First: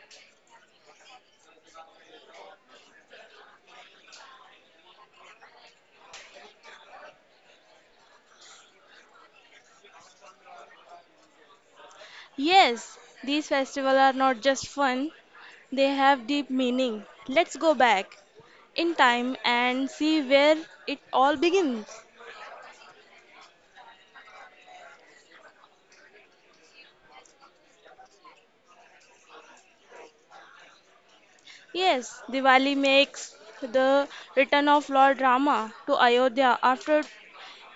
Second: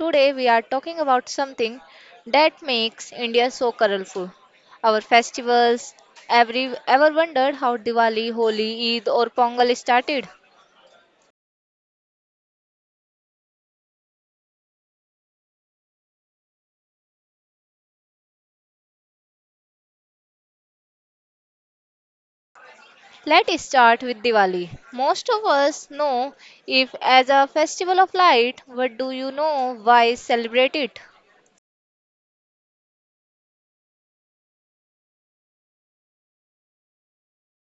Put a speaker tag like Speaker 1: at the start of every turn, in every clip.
Speaker 1: Today we are talking about something that makes India so colorful. Our festivals. Every ever wondered how Diwali, Holi, Eid or Pongal started?
Speaker 2: Yes, these festivals are not just fun, they have deep meaning. Let's go back in time and see where it all begins.
Speaker 1: Let us start with Diwali. Most of us know if as a festival of light, but do you know why celebrate it?
Speaker 2: Yes, Diwali makes the return of Lord Rama to Ayodhya after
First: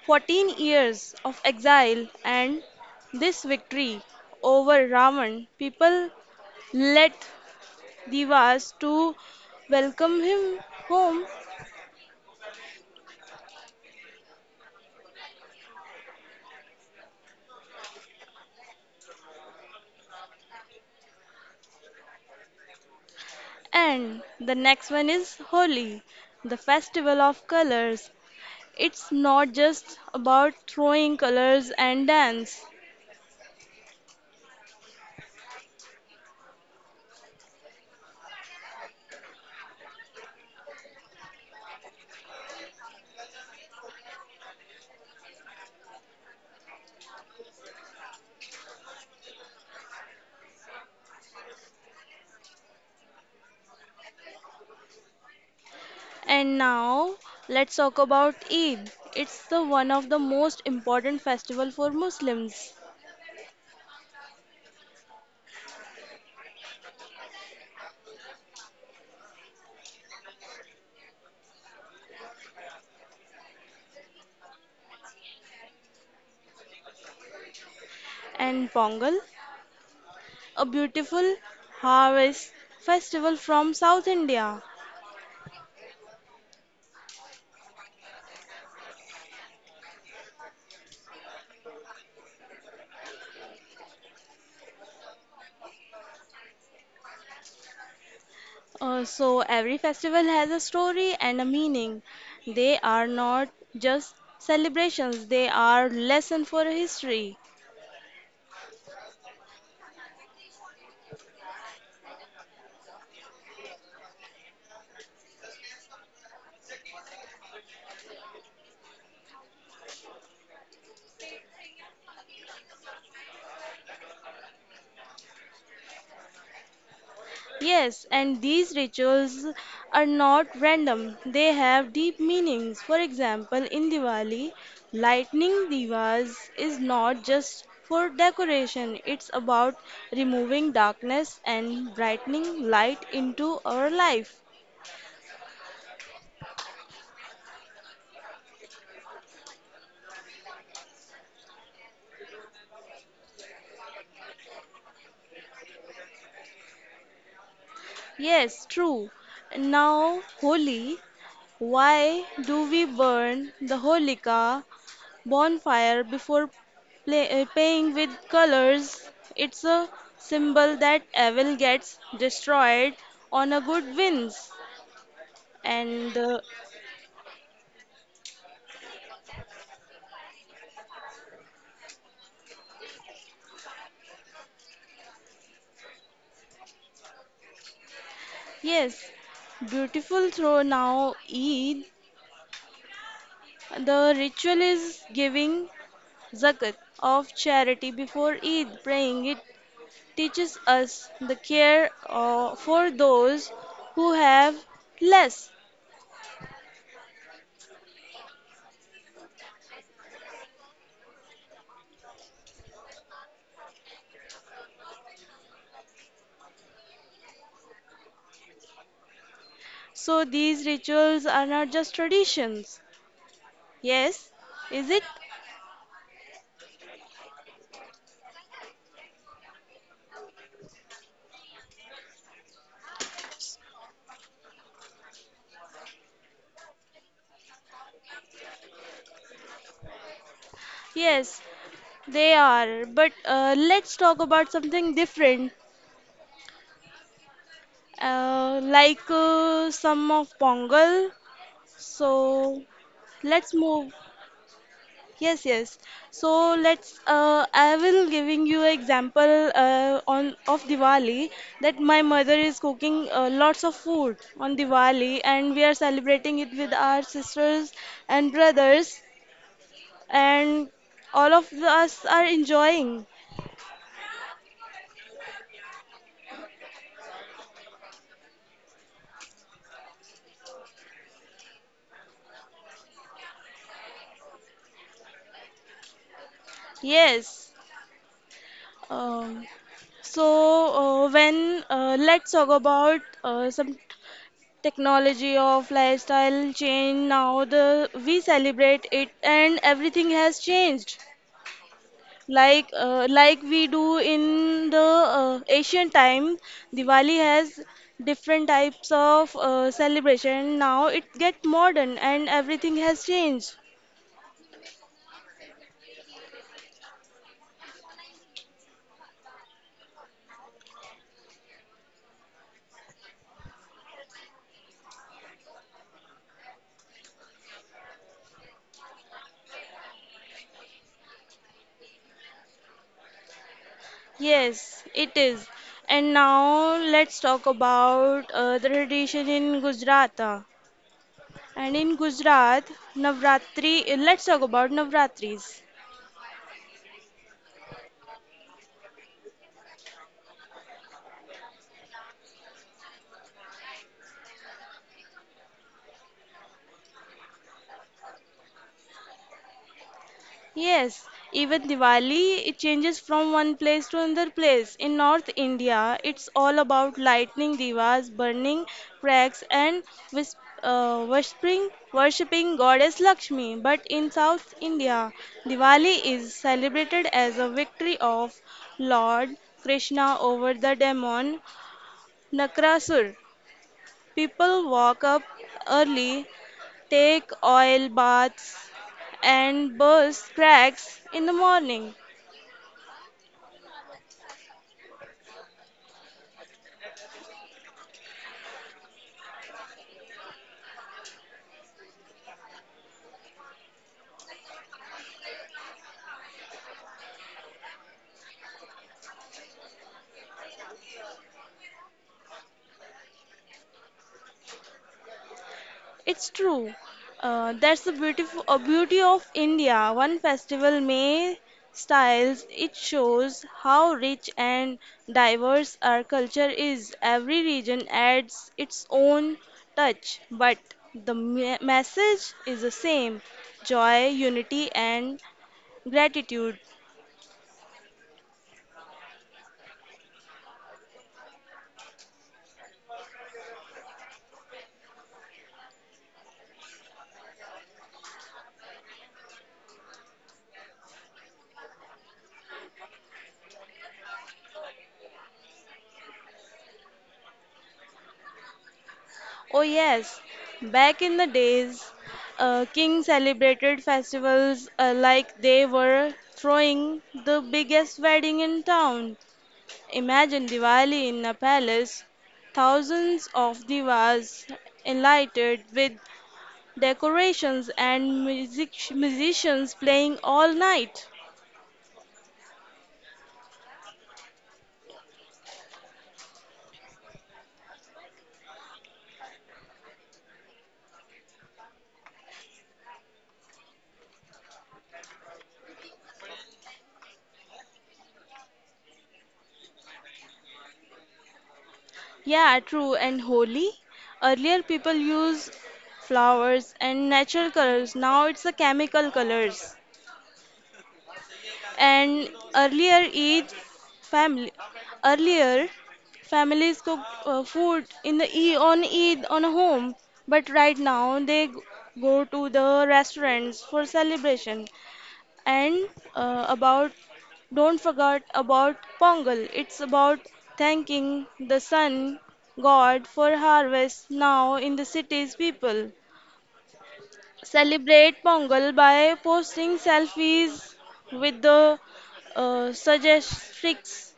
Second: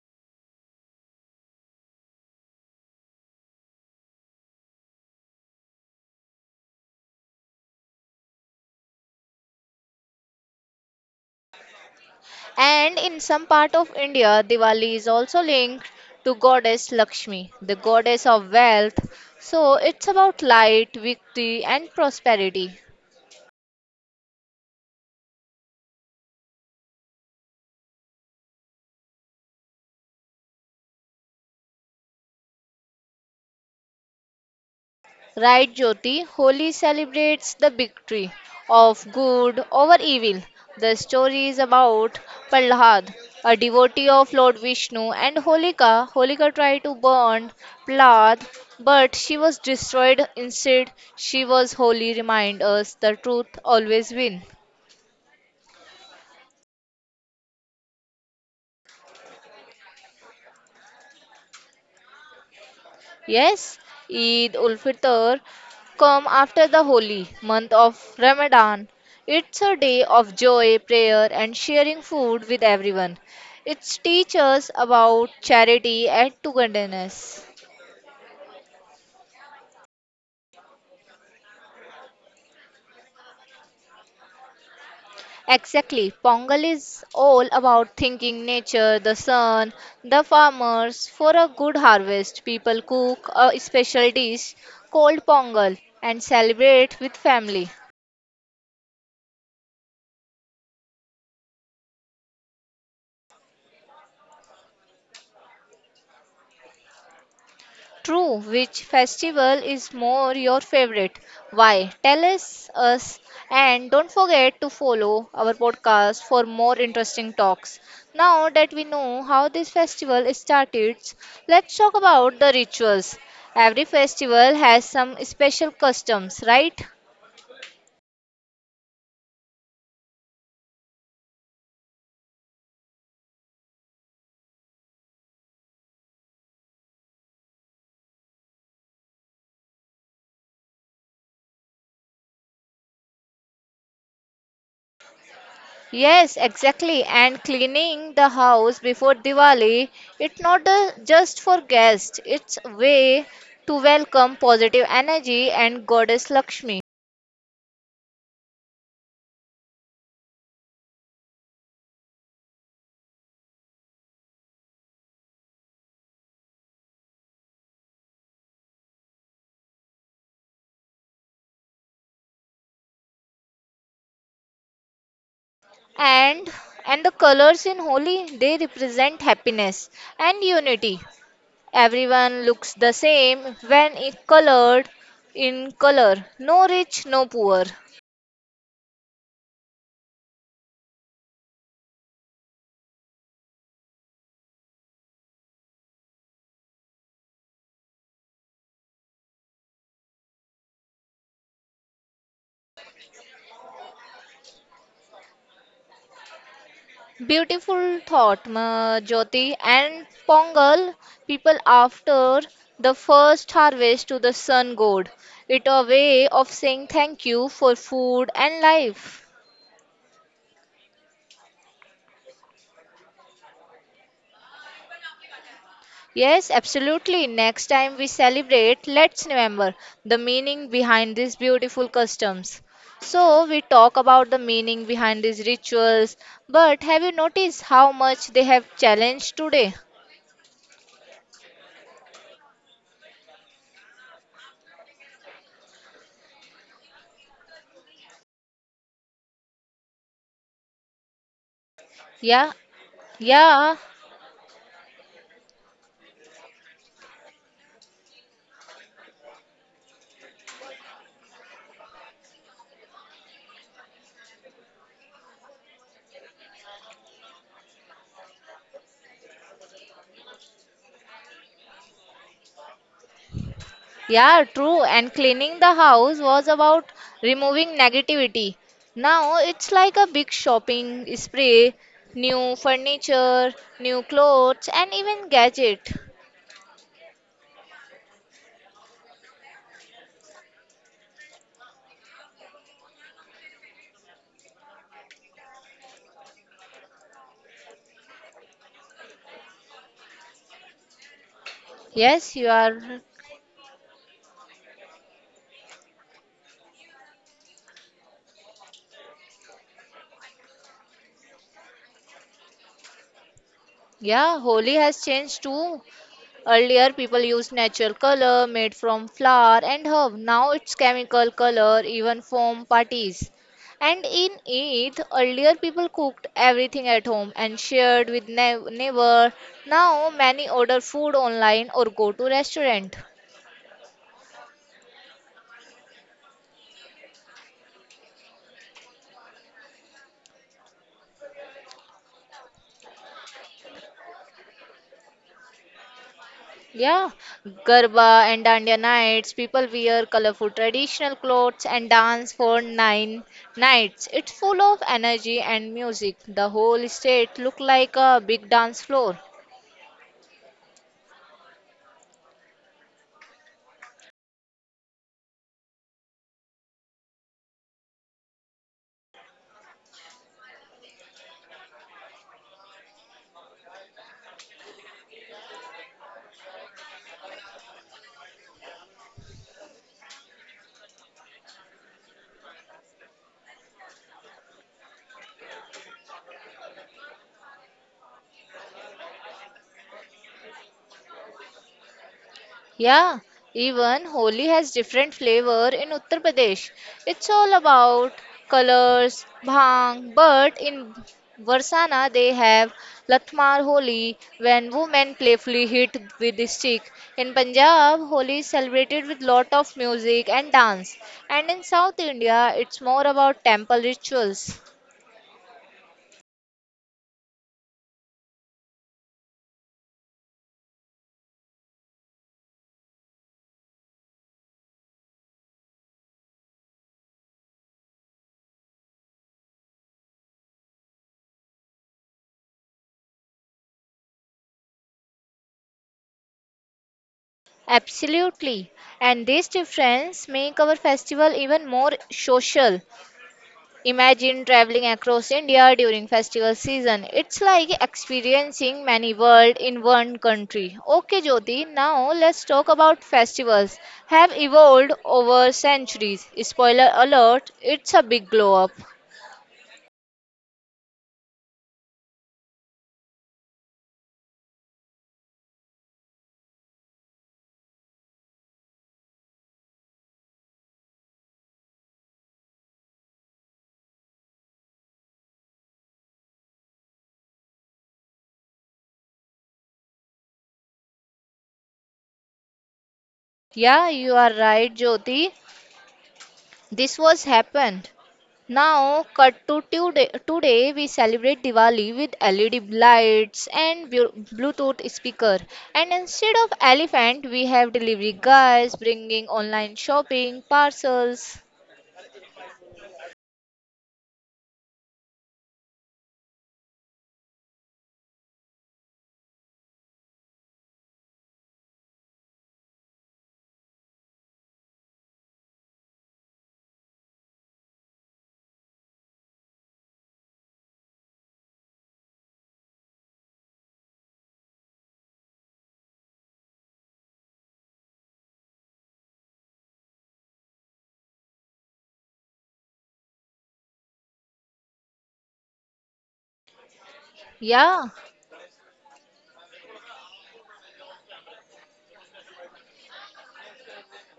Speaker 2: 14 years of exile and this victory over Ravan. People let Devas to welcome him home.
Speaker 1: And in some part of India, Diwali is also linked to goddess Lakshmi, the goddess of wealth. So it's about light, victory, and prosperity.
Speaker 2: And the next one is Holi, the festival of colors. It's not just about throwing colors and dance.
Speaker 1: Right, Jyoti? Holi celebrates the victory of good over evil. The story is about Prahlad, a devotee of Lord Vishnu, and Holika. Holika tried to burn Prahlad, but she was destroyed. Instead, she was holy. Remind us the truth always wins.
Speaker 2: And now let's talk about Eid. It's the one of the most important festival for Muslims.
Speaker 1: Yes, Eid ul Fitr come after the holy month of Ramadan. It's a day of joy, prayer and sharing food with everyone. It teaches us about charity and togetherness.
Speaker 2: And Pongal, a beautiful harvest festival from South India.
Speaker 1: Exactly. Pongal is all about thinking nature, the sun, the farmers. For a good harvest, people cook a special dish called pongal and celebrate with family.
Speaker 2: So every festival has a story and a meaning. They are not just celebrations, they are lesson for history.
Speaker 1: True, which festival is more your favorite? Why? Tell us and don't forget to follow our podcast for more interesting talks. Now that we know how this festival started, let's talk about the rituals. Every festival has some special customs, right?
Speaker 2: Yes, and these rituals are not random. They have deep meanings. For example, in Diwali, lighting divas is not just for decoration. It's about removing darkness and brightening light into our life.
Speaker 1: Yes, exactly. And cleaning the house before Diwali, it's not just for guests, it's a way to welcome positive energy and goddess Lakshmi.
Speaker 2: Yes, true. Now, Holi, why do we burn the Holika bonfire before playing with colors? It's a symbol that evil gets destroyed on a good wins. And
Speaker 1: And and the colors in Holi, they represent happiness and unity. Everyone looks the same when it colored in color. No rich, no poor.
Speaker 2: Yes, beautiful throw now Eid. The ritual is giving zakat of charity before Eid praying. It teaches us the care for those who have less.
Speaker 1: Beautiful thought, Jyoti. And Pongal, people after the first harvest to the sun god. It a way of saying thank you for food and life.
Speaker 2: So these rituals are not just traditions. Yes, is it?
Speaker 1: Yes, absolutely. Next time we celebrate, let's remember the meaning behind these beautiful customs. So, we talk about the meaning behind these rituals, but have you noticed how much they have challenged today?
Speaker 2: Yes, they are. But let's talk about something different, like some of Pongal.
Speaker 1: Yeah,
Speaker 2: So let's
Speaker 1: yeah.
Speaker 2: move. Yes, yes. So let's. I will giving you example on of Diwali that my mother is cooking lots of food on Diwali, and we are celebrating it with our sisters and brothers, and all of us are enjoying.
Speaker 1: Yeah, true. And cleaning the house was about removing negativity. Now it's like a big shopping spree, new furniture, new clothes, and even gadget.
Speaker 2: Yes. Um, so when let's talk about some technology of lifestyle change now the we celebrate it and everything has changed
Speaker 1: Yes, you are.
Speaker 2: like we do in the ancient time. Diwali has different types of celebration now it get modern and everything has changed.
Speaker 1: Yeah, Holi has changed too. Earlier, people used natural color made from flower and herb. Now it's chemical color, even foam parties. And in Eid, earlier people cooked everything at home and shared with neighbor. Now many order food online or go to restaurant.
Speaker 2: Yes, it is. And now let's talk about the tradition in Gujarat. And in Gujarat, Navratri, let's talk about Navratris.
Speaker 1: Yeah, Garba and Dandiya nights. People wear colorful traditional clothes and dance for nine nights. It's full of energy and music. The whole state look like a big dance floor.
Speaker 2: Yes, even Diwali it changes from one place to another place. In North India, it's all about lighting divas, burning cracks, and wis- worshipping goddess Lakshmi. But in South India, Diwali is celebrated as a victory of Lord Krishna over the demon Nakrasur. People walk up early, take oil baths, and burst cracks in the morning.
Speaker 1: Yeah, even Holi has different flavor in Uttar Pradesh. It's all about colors, bhang, but in Varsana they have Latmar Holi when women playfully hit with the stick. In Punjab, Holi is celebrated with lot of music and dance. And in South India, it's more about temple rituals.
Speaker 2: It's true. That's the beautiful beauty of India. One festival may styles. It shows how rich and diverse our culture is. Every region adds its own touch, but the message is the same: joy, unity, and gratitude.
Speaker 1: Absolutely. And this difference make our festival even more social. Imagine traveling across India during festival season. It's like experiencing many worlds in one country. Okay, Jyoti, now let's talk about festivals. Have evolved over centuries. Spoiler alert, it's a big glow up.
Speaker 2: Oh, yes. Back in the days, kings celebrated festivals like they were throwing the biggest wedding in town. Imagine Diwali in a palace, thousands of divas enlightened with decorations and musicians playing all night.
Speaker 1: Yeah, you are right, Jyoti. This was happened. Now, cut to today. Today we celebrate Diwali with LED lights and Bluetooth speaker. And instead of elephant, we have delivery guys bringing online shopping parcels.
Speaker 2: Yeah, true. And Holi? Earlier people used flowers and natural colors. Now it's the chemical colors, and earlier each family earlier families cooked food in the on Eid on a home, but right now they go to the restaurants for celebration. And uh, about don't forget about Pongal, it's about thanking the sun god for harvest. Now in the cities people
Speaker 1: Yeah.
Speaker 2: celebrate Pongal by posting selfies with the suggestics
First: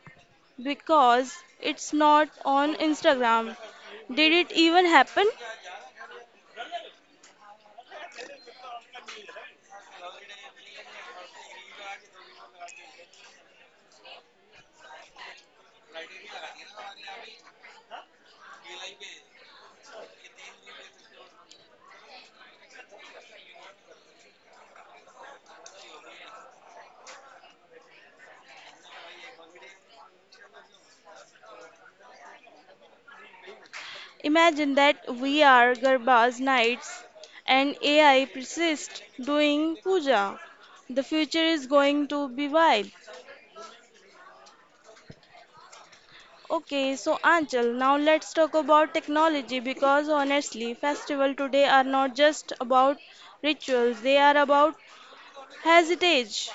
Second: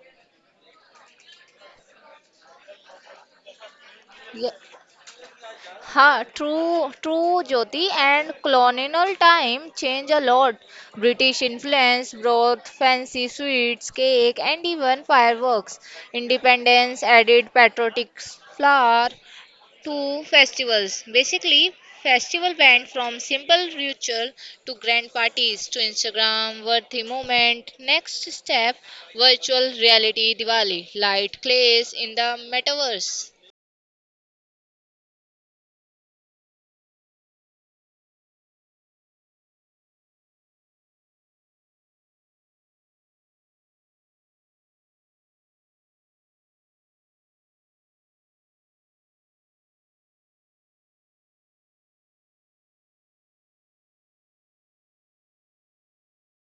Speaker 2: because it's not on Instagram. Did
Speaker 1: Yeah.
Speaker 2: it even happen?
Speaker 1: Ha, true, true, Jyoti, and colonial time changed a lot. British influence brought fancy sweets, cake, and even fireworks. Independence added patriotic flower, to festivals. Basically, festival went from simple ritual to grand parties to Instagram worthy moment. Next step, virtual reality Diwali, light clays in the metaverse.
Speaker 2: Imagine that we are Garba's knights and AI persists doing puja. The future is going to be wild. Okay, so Anchal, now let's talk about technology because honestly, festival today are not just about rituals, they are about hesitage,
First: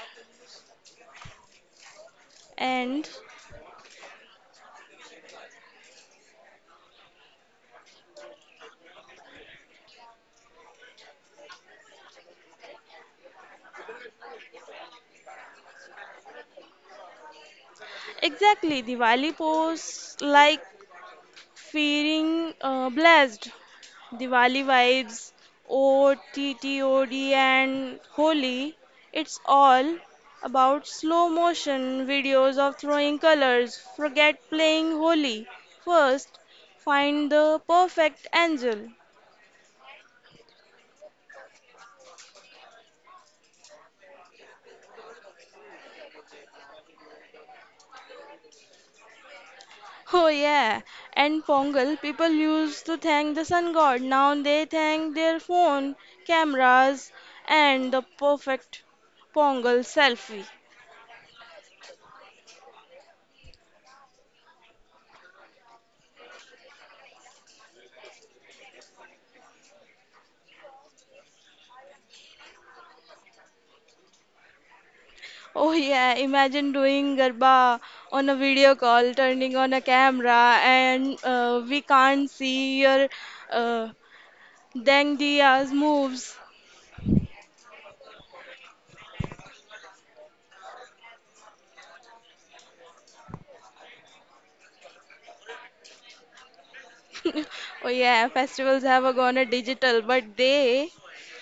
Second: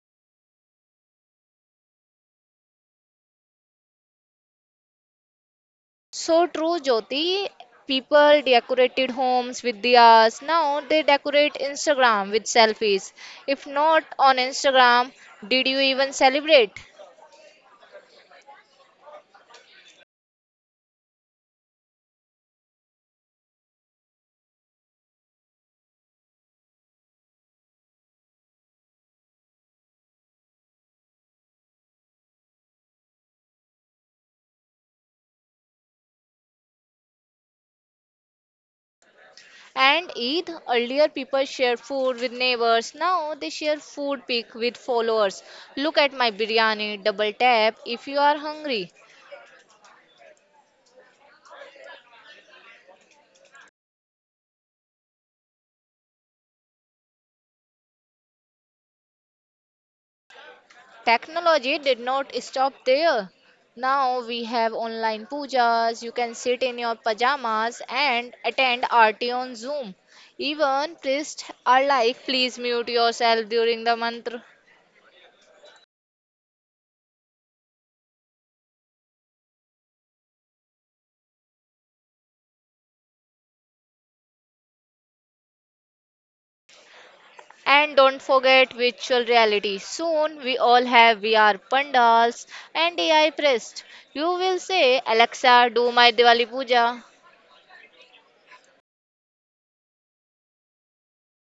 Speaker 2: and
Speaker 1: So true, Jyoti. People decorated homes with diyas. Now they decorate Instagram with selfies. If not on Instagram, did you even celebrate?
Speaker 2: exactly Diwali pose like feeling blessed. Diwali vibes, OTTOD and Holi. It's all about slow motion videos of throwing colors. Forget playing Holi. First, find the perfect angel.
Speaker 1: And Eid, earlier people shared food with neighbors. Now they share food pic with followers. Look at my biryani, double tap if you are hungry.
Speaker 2: Oh yeah, and Pongal people used to thank the sun god. Now they thank their phone, cameras, and the perfect Pongal selfie.
Speaker 1: Technology did not stop there. Now we have online pujas. You can sit in your pajamas and attend RT on Zoom. Even priests are like, please mute yourself during the mantra.
Speaker 2: Oh yeah, imagine doing garba on a video call, turning on a camera, and we can't see your uh, Dang Dia's moves.
Speaker 1: And don't forget virtual reality. Soon we all have VR pandals and AI priests. You will say, Alexa, do my Diwali puja.
Speaker 2: Oh yeah, festivals have gone a digital, but they.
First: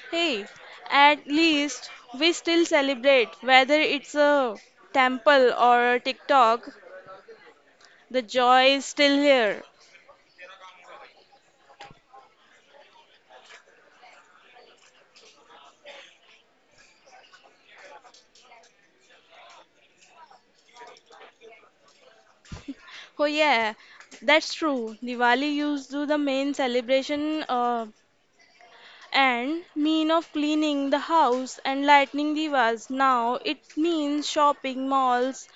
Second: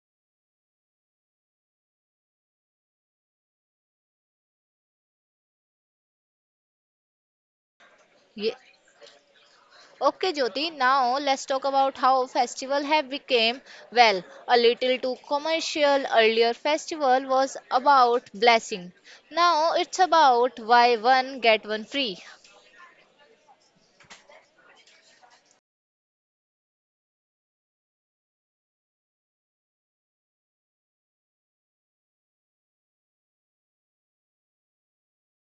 Speaker 2: Hey, at least we still celebrate, whether it's a temple or a TikTok, the
Speaker 1: Ye-
Speaker 2: joy is still here.
Speaker 1: Okay, Jyoti, now let's talk about how festival have become, well, a little too commercial. Earlier festival was about blessing. Now it's about buy one, get one free.
Speaker 2: Oh yeah, that's true. Diwali used to the main celebration and mean of cleaning the house and lighting divas. Now it means shopping malls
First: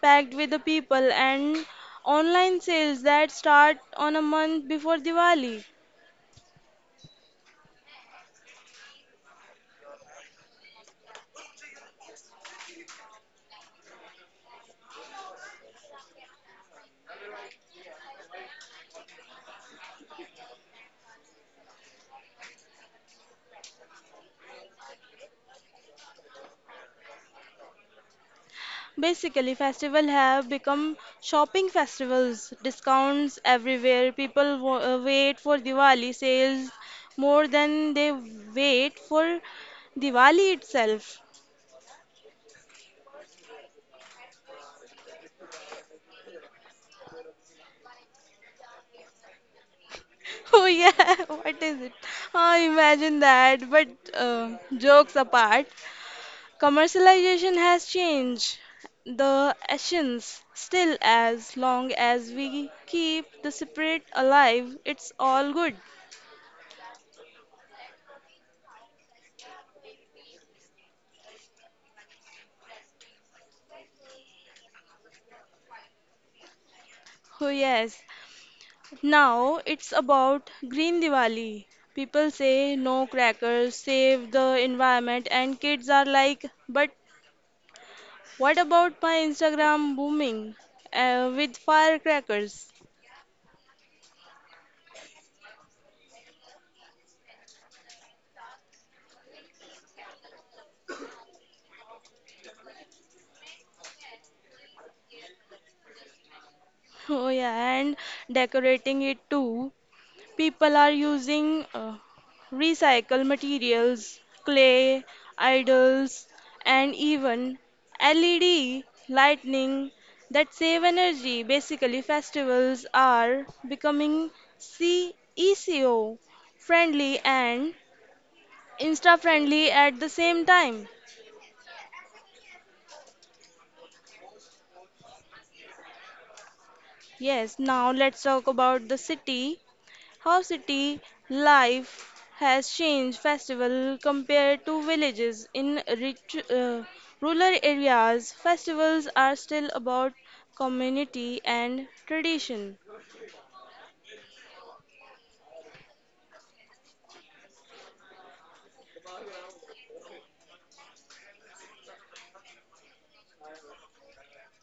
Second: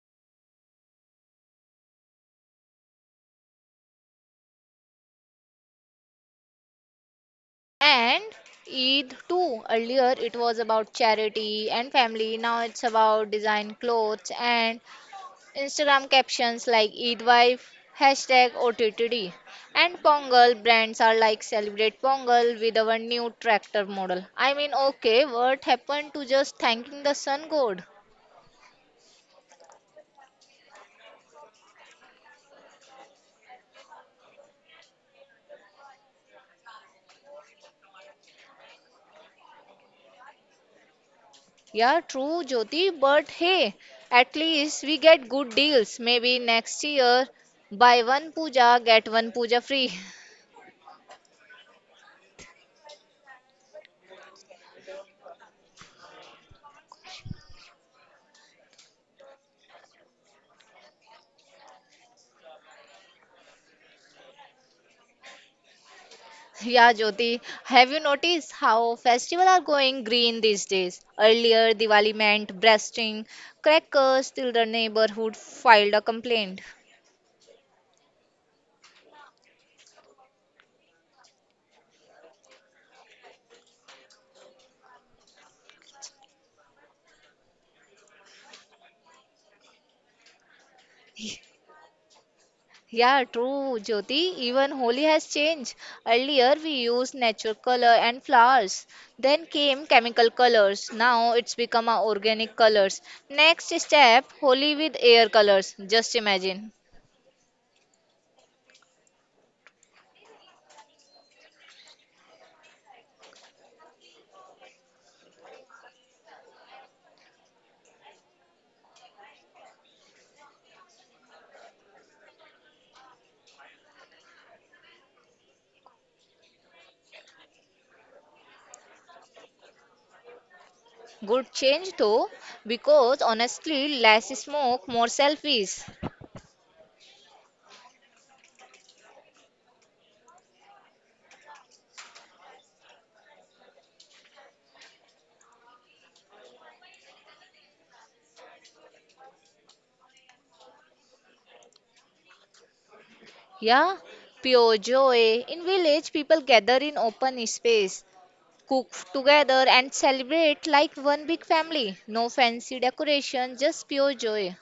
Speaker 2: packed with the people and online sales that start on a month before Diwali.
Speaker 1: And Eid too. Earlier it was about charity and family. Now it's about design clothes and Instagram captions like Eid Wife, hashtag OTTD, and Pongal brands are like celebrate Pongal with our new tractor model. I mean, okay, what happened to just thanking the sun god?
Speaker 2: Basically, festival have become shopping festivals, discounts everywhere. People wa wait for Diwali sales more than they wait for Diwali itself.
Speaker 1: Yeah, true, Jyoti, but hey, at least we get good deals. Maybe next year, buy one puja, get one puja free.
Speaker 2: Oh yeah, what is it? I imagine that. But jokes apart, commercialization has changed the essence. Still, as long as we keep the spirit alive, it's all good.
Speaker 1: Yeah, Jyoti, have you noticed how festivals are going green these days? Earlier, Diwali meant breasting, crackers till the neighborhood filed a complaint.
Speaker 2: Oh yes, now it's about Green Diwali. People say no crackers, save the environment, and kids are like, but what about my Instagram booming with firecrackers?
Speaker 1: Yeah, true, Jyoti. Even Holi has changed. Earlier, we used natural color and flowers. Then came chemical colors. Now it's become our organic colors. Next step, Holi with air colors. Just imagine.
Speaker 2: Oh, yeah, and decorating it too. People are using recycled materials, clay, idols, and even LED lighting that save energy. Basically, festivals are becoming CECO friendly and Insta friendly at the same time.
Speaker 1: Good change though, because honestly, less smoke, more selfies.
Speaker 2: Yes, now let's talk about the city. How city life has changed festival compared to villages. In rich, rural areas, festivals are still about community and tradition.
Speaker 1: Yeah, pure joy. In village, people gather in open space, cook together, and celebrate like one big family. No fancy decoration, just pure joy.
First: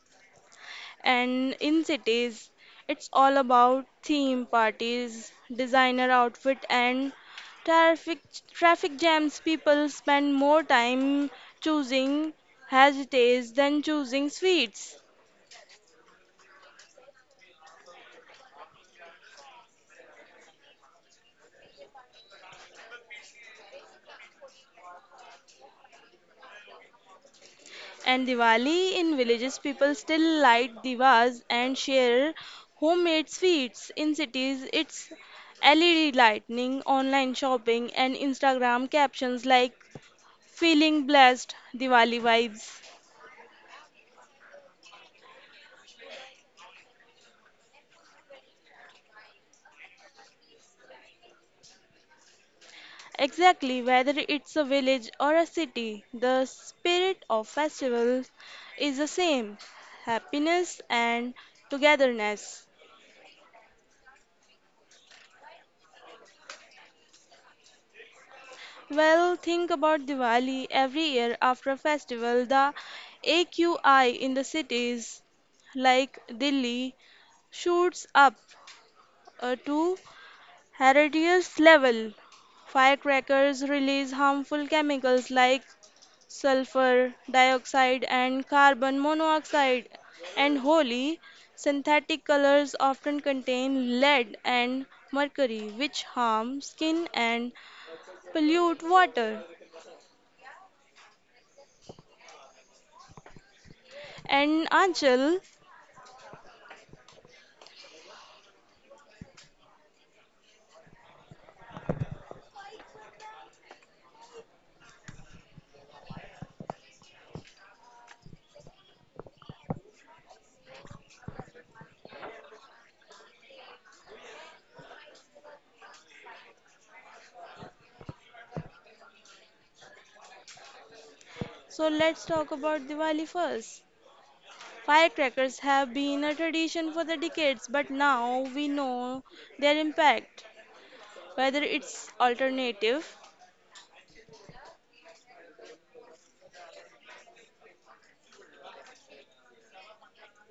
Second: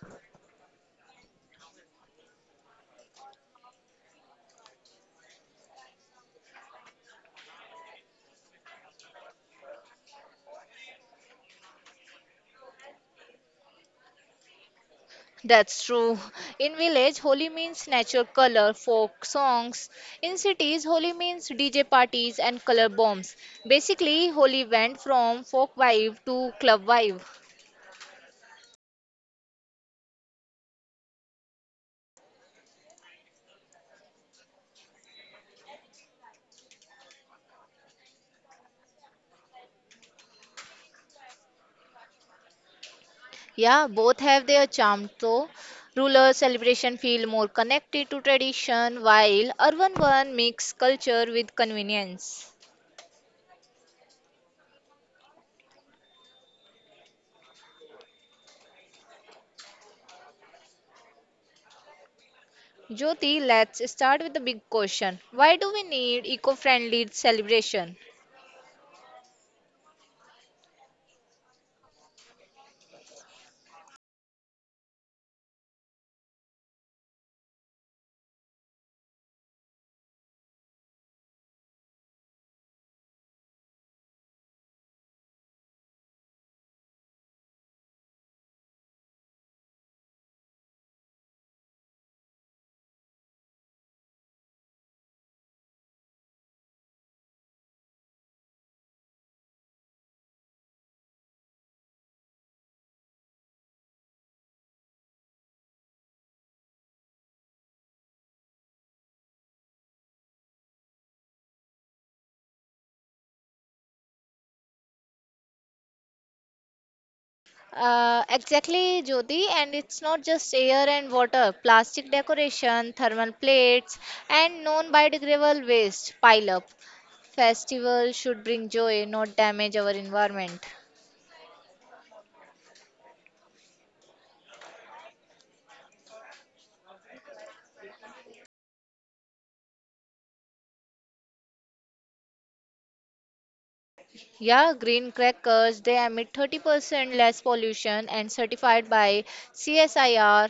Speaker 2: And in cities, it's all about theme parties, designer outfit, and traffic traffic jams. People spend more time choosing heritage than choosing sweets.
Speaker 1: That's true. In village, Holi means natural color, folk songs. In cities, Holi means DJ parties and color bombs. Basically, Holi went from folk vibe to club vibe.
Speaker 2: And Diwali in villages, people still light divas and share homemade sweets. In cities, it's LED lighting, online shopping, and Instagram captions like feeling blessed, Diwali vibes.
Speaker 1: Yeah, both have their charm though. Rural celebration feel more connected to tradition, while urban one mix culture with convenience.
Speaker 2: Exactly, whether it's a village or a city, the spirit of festivals is the same, happiness and togetherness.
Speaker 1: Jyoti, let's start with the big question. Why do we need eco-friendly celebration?
Speaker 2: Well, think about Diwali. Every year after a festival, the AQI in the cities like Delhi shoots up to hazardous level. Firecrackers release harmful chemicals like sulfur dioxide and carbon monoxide, and Holi synthetic colors often contain lead and mercury, which harm skin and pollute water. And Anchal,
Speaker 1: Exactly, Jyoti, and it's not just air and water. Plastic decoration, thermal plates, and non-biodegradable waste pile up. Festivals should bring joy, not damage our environment.
Speaker 2: so let's talk about Diwali first. Firecrackers have been a tradition for the decades, but now we know their impact, whether it's alternative.
Speaker 1: Yeah, green crackers, they emit 30% less pollution and certified by CSIR,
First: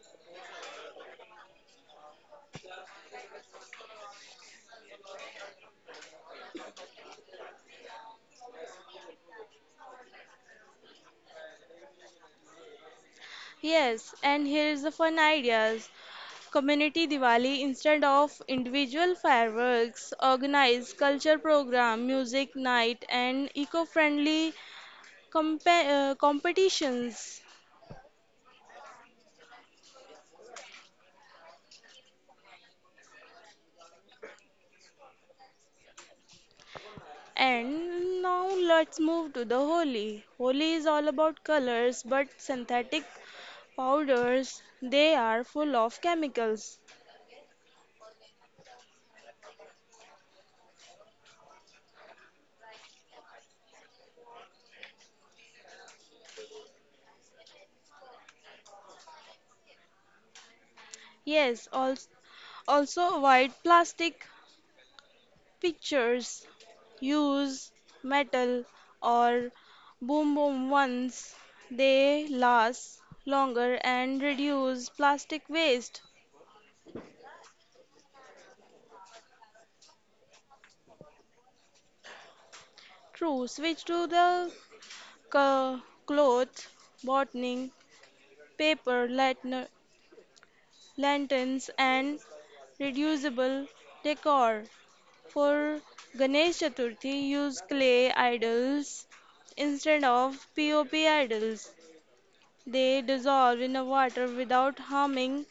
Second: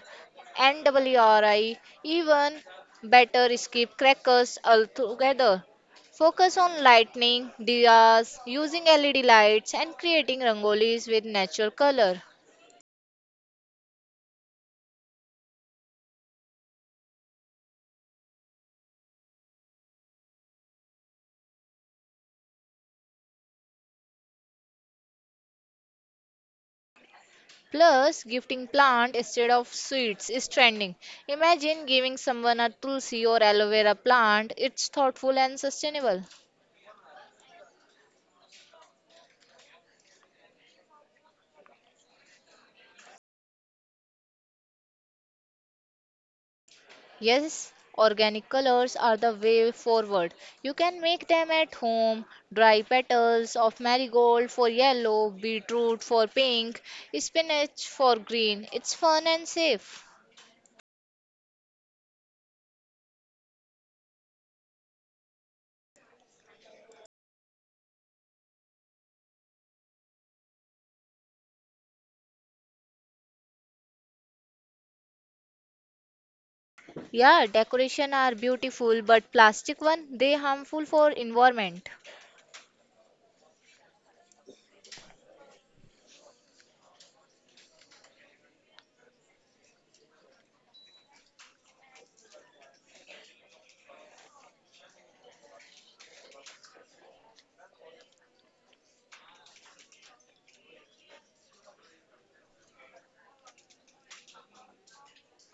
Speaker 1: NWRI, even better skip crackers altogether. Focus on lighting, diyas, using LED lights and creating rangolis with natural color.
Speaker 2: Yes, and here's the fun ideas. Community Diwali instead of individual fireworks, organize culture program, music night, and eco-friendly competitions.
Speaker 1: Plus, gifting plant instead of sweets is trending. Imagine giving someone a tulsi or aloe vera plant. It's thoughtful and sustainable.
Speaker 2: And now let's move to the Holi. Holi is all about colors, but synthetic powders, they are full of chemicals.
Speaker 1: Yes, organic colors are the way forward. You can make them at home. Dry petals of marigold for yellow, beetroot for pink, spinach for green. It's fun and safe.
Speaker 2: Yes, also, white plastic pictures use metal or boom boom ones. They last longer and reduce plastic waste.
Speaker 1: Yeah, decoration are beautiful, but plastic one they harmful for environment.
Speaker 2: True, switch to the co- cloth, botany, paper, lanterns, and reducible decor. For Ganesh Chaturthi, use clay idols instead of POP idols. They dissolve in the water without harming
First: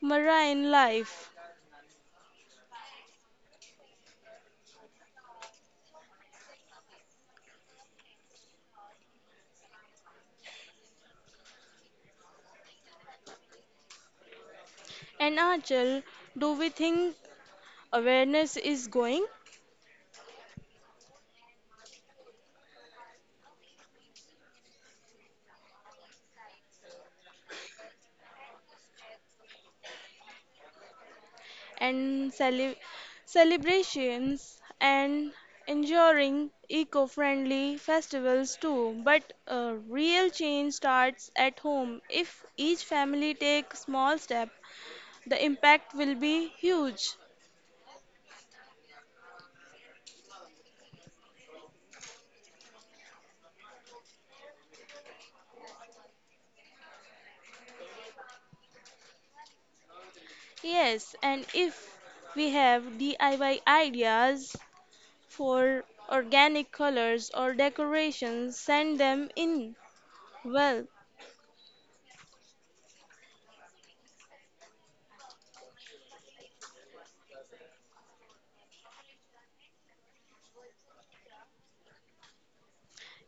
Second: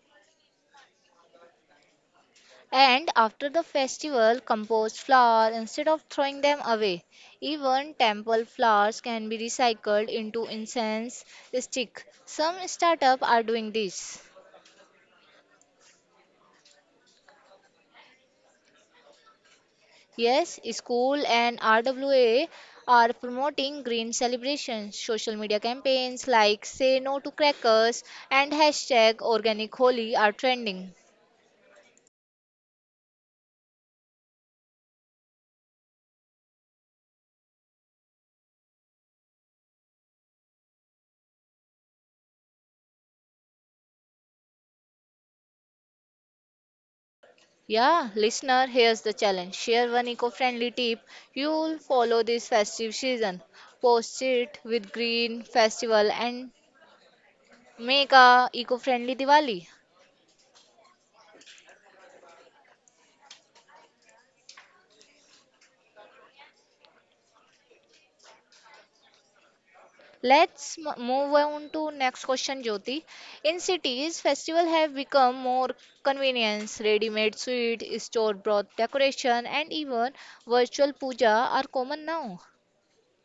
Speaker 2: marine life.
Speaker 1: And after the festival, compost flower instead of throwing them away. Even temple flowers can be recycled into incense stick. Some startup are doing this.
Speaker 2: And Achal, do we think awareness is going?
Speaker 1: Yes, school and RWA are promoting green celebrations. Social media campaigns like Say No to Crackers and hashtag Organic Holi are trending.
Speaker 2: and cele- Celebrations and ensuring eco friendly festivals too. But a real change starts at home. If each family takes small step, the impact will be huge.
Speaker 1: Yeah, listener, here's the challenge. Share one eco-friendly tip you'll follow this festive season. Post it with Green Festival and make a eco-friendly Diwali.
Speaker 2: Yes, and if we have DIY ideas for organic colors or decorations, send them in.
Speaker 1: Let's
Speaker 2: Well,
Speaker 1: move on to next question, Jyoti. In cities, festivals have become more convenience. Ready-made sweet, store-bought decoration, and even virtual puja are common now.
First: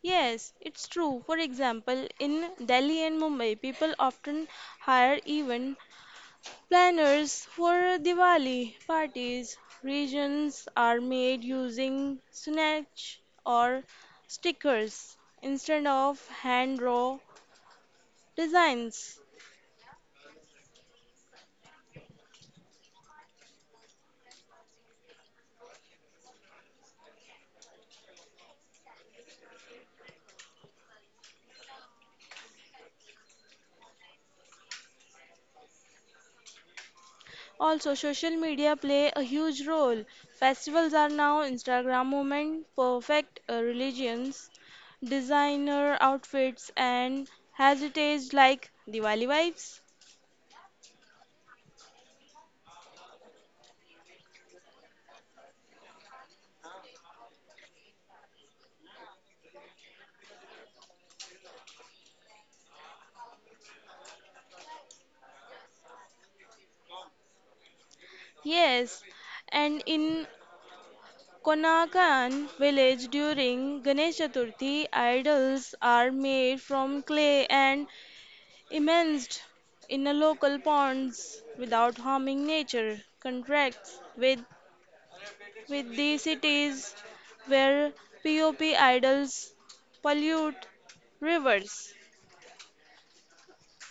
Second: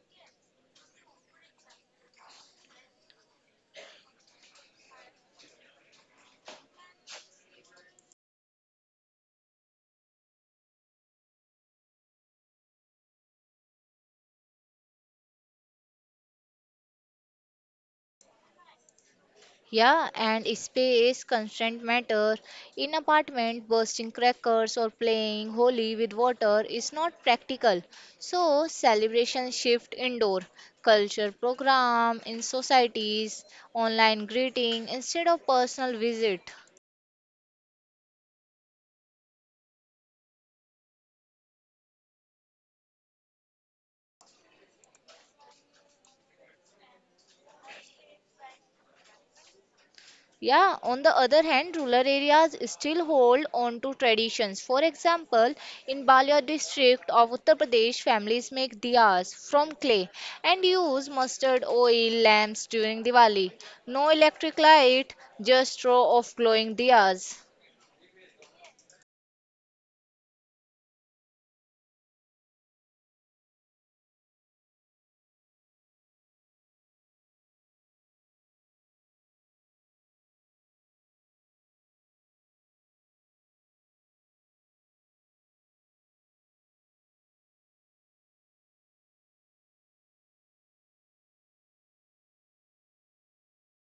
Speaker 2: yes, it's true. For example, in Delhi and Mumbai, people often hire event planners for Diwali parties. Regions are made using snatch or stickers instead of hand draw designs.
Speaker 1: Yeah, and space constraint matter. In apartment, bursting crackers or playing holy with water is not practical. So celebration shift indoor. Culture program in societies, online greeting instead of personal visit.
Speaker 2: Also, social media play a huge role. Festivals are now Instagram moment, perfect religions, designer outfits, and heritage like Diwali vibes.
Speaker 1: Yeah, on the other hand, rural areas still hold on to traditions. For example, in Balia district of Uttar Pradesh, families make diyas from clay and use mustard oil lamps during Diwali. No electric light, just row of glowing diyas.
Speaker 2: Yes, and in Konakan village during Ganesh Chaturthi, idols are made from clay and immersed in a local ponds without harming nature. Contracts with the cities where POP idols pollute rivers.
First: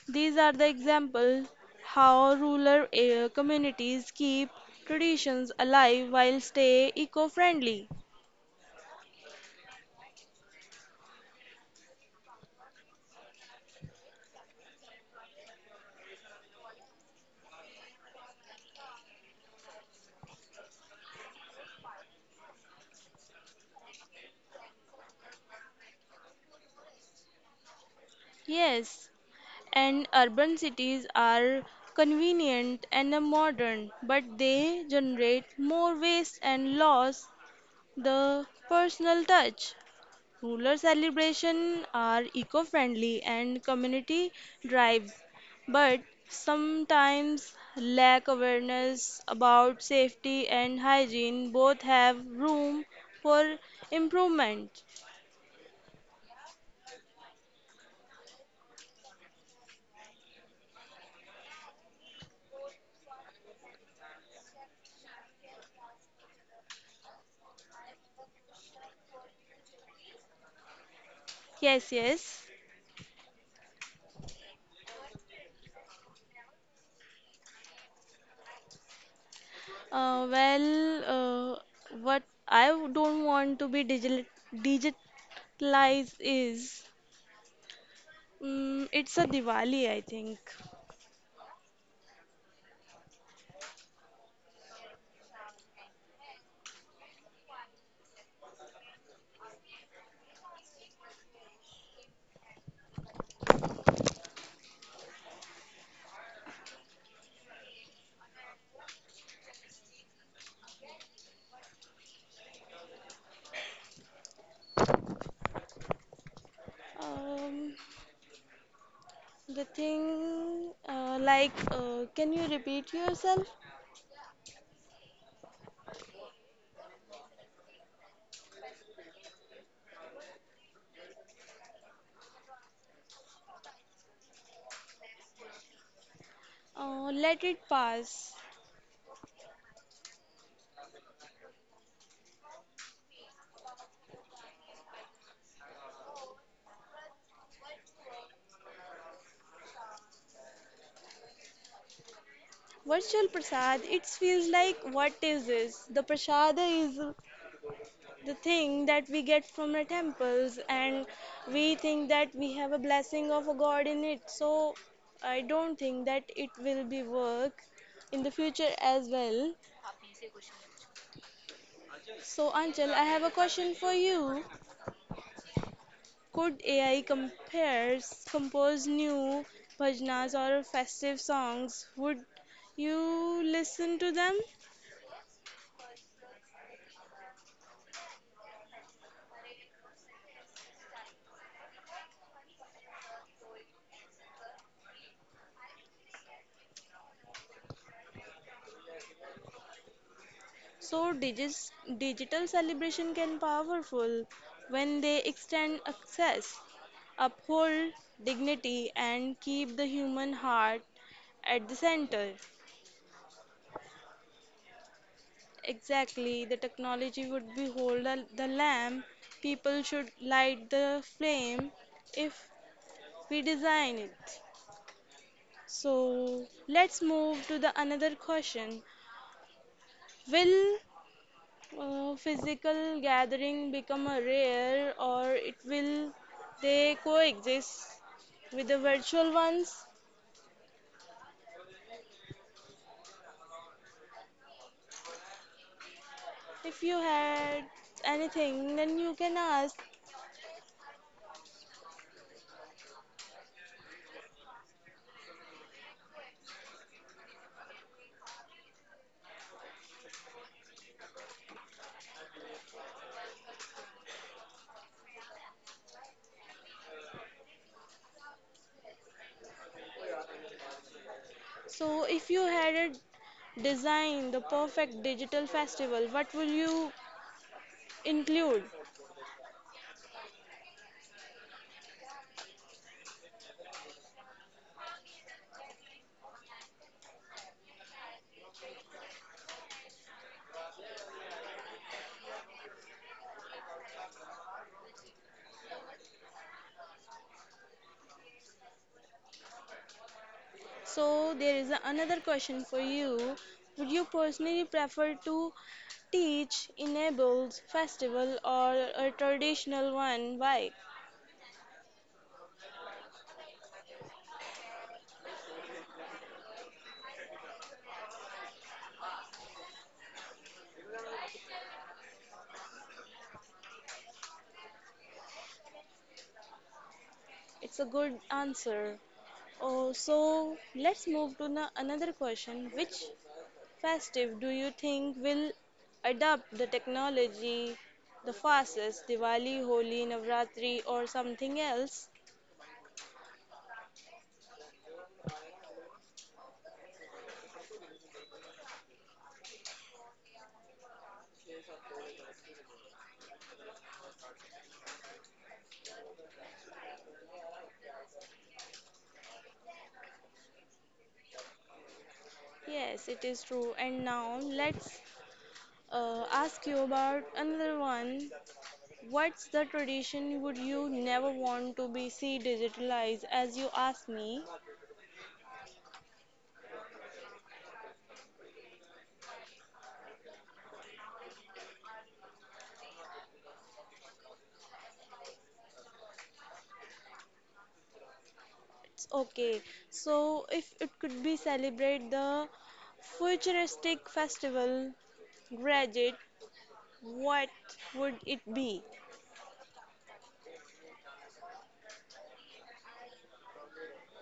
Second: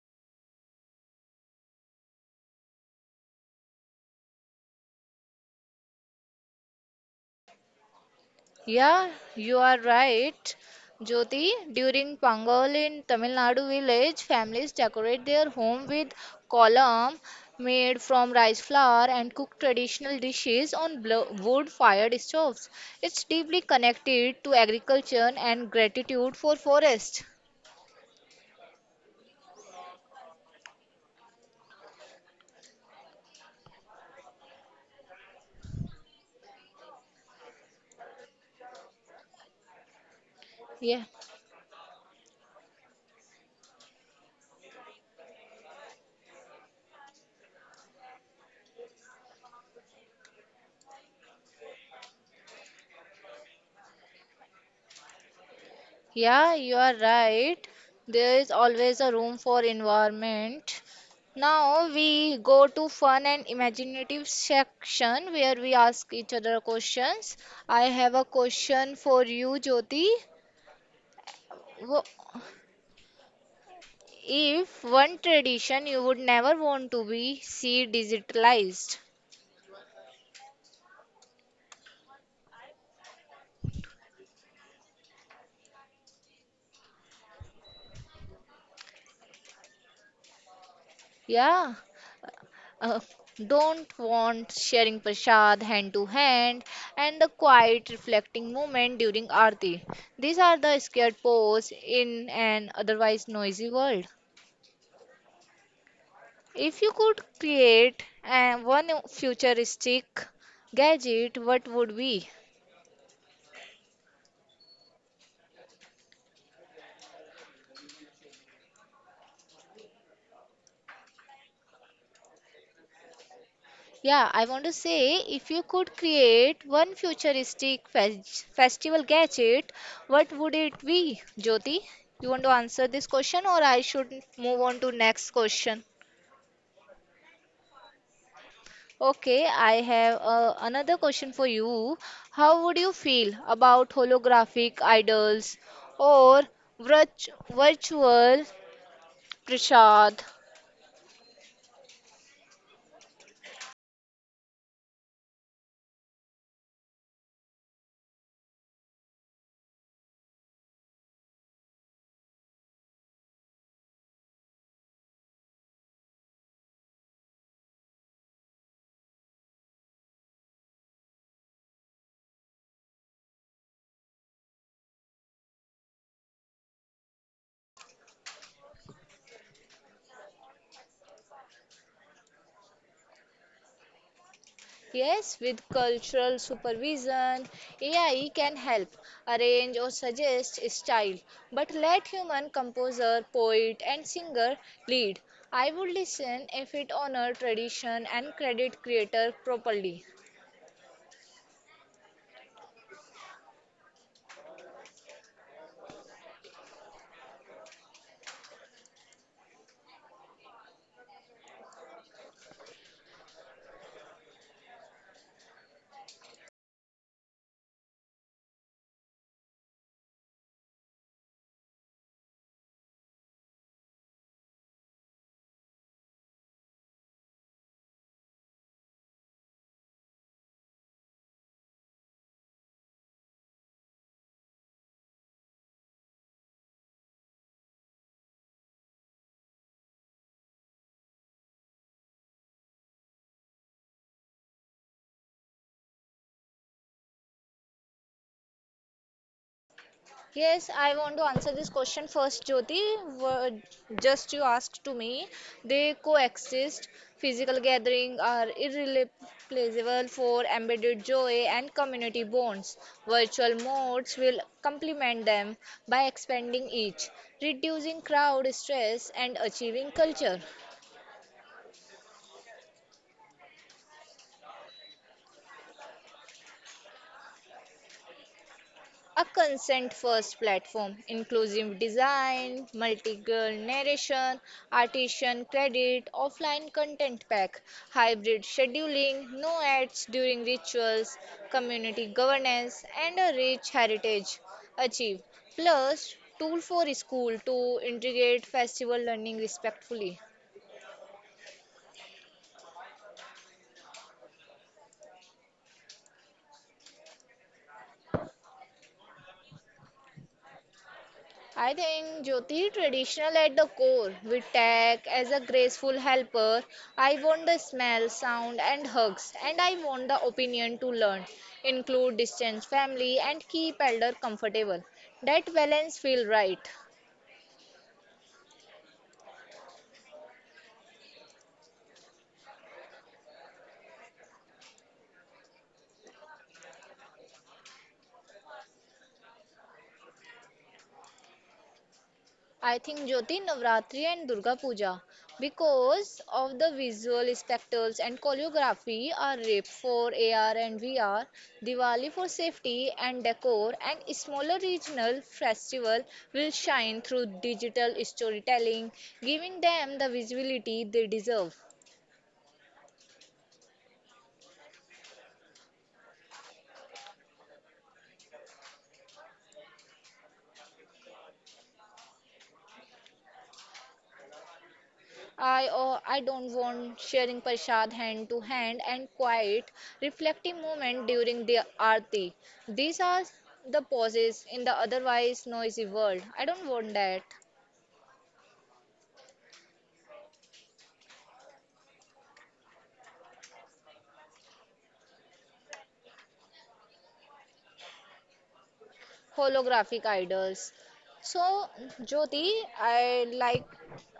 Speaker 2: These are the example how rural communities keep traditions alive while stay eco-friendly.
Speaker 1: Yeah, you are right, Jyoti. During Pongal in Tamil Nadu village, families decorate their home with kolam made from rice flour and cook traditional dishes on wood fired stoves. It's deeply connected to agriculture and gratitude for forest.
Speaker 2: Yes, and urban cities are convenient and modern, but they generate more waste and loss the personal touch. Rural
Speaker 1: Yeah.
Speaker 2: celebrations are eco-friendly and community drives, but sometimes lack awareness about safety and hygiene. Both have room for improvement.
Speaker 1: Yeah, you are right. There is always a room for environment. Now we go to fun and imaginative section where we ask each other questions. I have a question for you, Jyoti.
Speaker 2: Yes,
Speaker 1: Wh-
Speaker 2: yes.
Speaker 1: If one tradition you would never want to be see digitalized,
Speaker 2: Uh, well, uh, what I don't want to be digital digitalized is it's a Diwali, I think.
Speaker 1: yeah, uh, don't want sharing prasad hand to hand and the quiet reflecting moment during aarti, these are the scared pose in an otherwise noisy world. If you could create one futuristic gadget, what would be?
Speaker 2: Um, The thing, can you repeat yourself?
Speaker 1: Yeah, I want to say, if you could create one futuristic festival gadget, what would it be, Jyoti? You want to answer this question or I should move on to next question?
Speaker 2: Let it pass.
Speaker 1: Okay, I have another question for you. How would you feel about holographic idols or virtual prashad?
Speaker 2: Virtual prasad, it feels like what is this? The prasada is the thing that we get from the temples, and we think that we have a blessing of a god in it. So, I don't think that it will be work in the future as well. So, Anchal, I have a question for you. Could AI compares compose new bhajanas or festive songs? Would you listen to them?
Speaker 1: Yes, with cultural supervision, AI can help arrange or suggest a style, but let human composer, poet, and singer lead. I would listen if it honor tradition and credit creator properly.
Speaker 2: So digis, Digital celebration can powerful when they extend access, uphold dignity and keep the human heart at the center. Exactly, the technology would be hold the lamp. People should light the flame if we design it. So let's move to the another question. Will physical gathering become a rare or it will they coexist with the virtual ones? If you had anything, then you can ask.
Speaker 1: Yes, I want to answer this question first, Jyoti. Wo- Just you asked to me, they coexist. Physical gatherings are irreplaceable for embedded joy and community bonds. Virtual modes will complement them by expanding each, reducing crowd stress, and achieving culture.
Speaker 2: So if you had a design the perfect digital festival, what will you include?
Speaker 1: A consent first platform, inclusive design, multi girl narration, artisan credit, offline content pack, hybrid scheduling, no ads during rituals, community governance, and a rich heritage. Achieve. Plus, tool for school to integrate festival learning respectfully.
Speaker 2: So there is another question for you. Would you personally prefer to teach enables festival or a traditional one? Why?
Speaker 1: I think Jyoti traditional at the core, with tech as a graceful helper. I want the smell, sound, and hugs, and I want the opinion to learn, include distance, family, and keep elder comfortable. That balance feel right.
Speaker 2: It's a good answer. Oh, so let's move to another question. Which festive do you think will adopt the technology the fastest? Diwali, Holi, Navratri, or something else?
Speaker 1: I think Jyoti, Navratri, and Durga Puja because of the visual spectacles and choreography are RIP for AR and VR, Diwali for safety and decor, and smaller regional festival will shine through digital storytelling, giving them the visibility they deserve.
Speaker 2: Yes, it is true. And now let's ask you about another one. What's the tradition would you never want to be see digitalized? As you asked me,
Speaker 1: I don't want sharing prasad hand to hand and quiet reflective moment during the aarti. These are the pauses in the otherwise noisy world. I don't want that.
Speaker 2: it's okay. So if it could be celebrate the futuristic festival graduate, what would it be?
Speaker 1: Holographic idols. So, Jyoti, I like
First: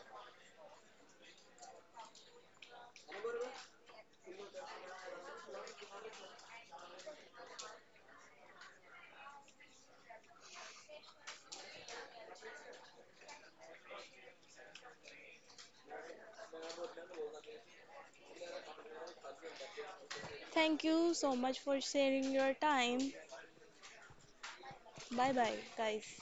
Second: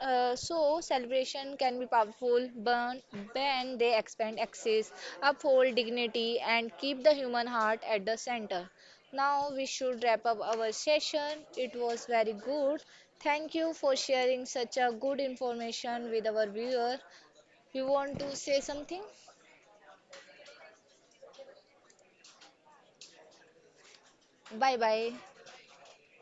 Speaker 1: so celebration can be powerful but when they expand access, uphold dignity, and keep the human heart at the center. Now we should wrap up our session. It was very good. Thank you for sharing such a good information with our viewer. You want to say something?
Speaker 2: Thank you so much for sharing your time.
Speaker 1: Bye bye.
Speaker 2: Bye bye, guys.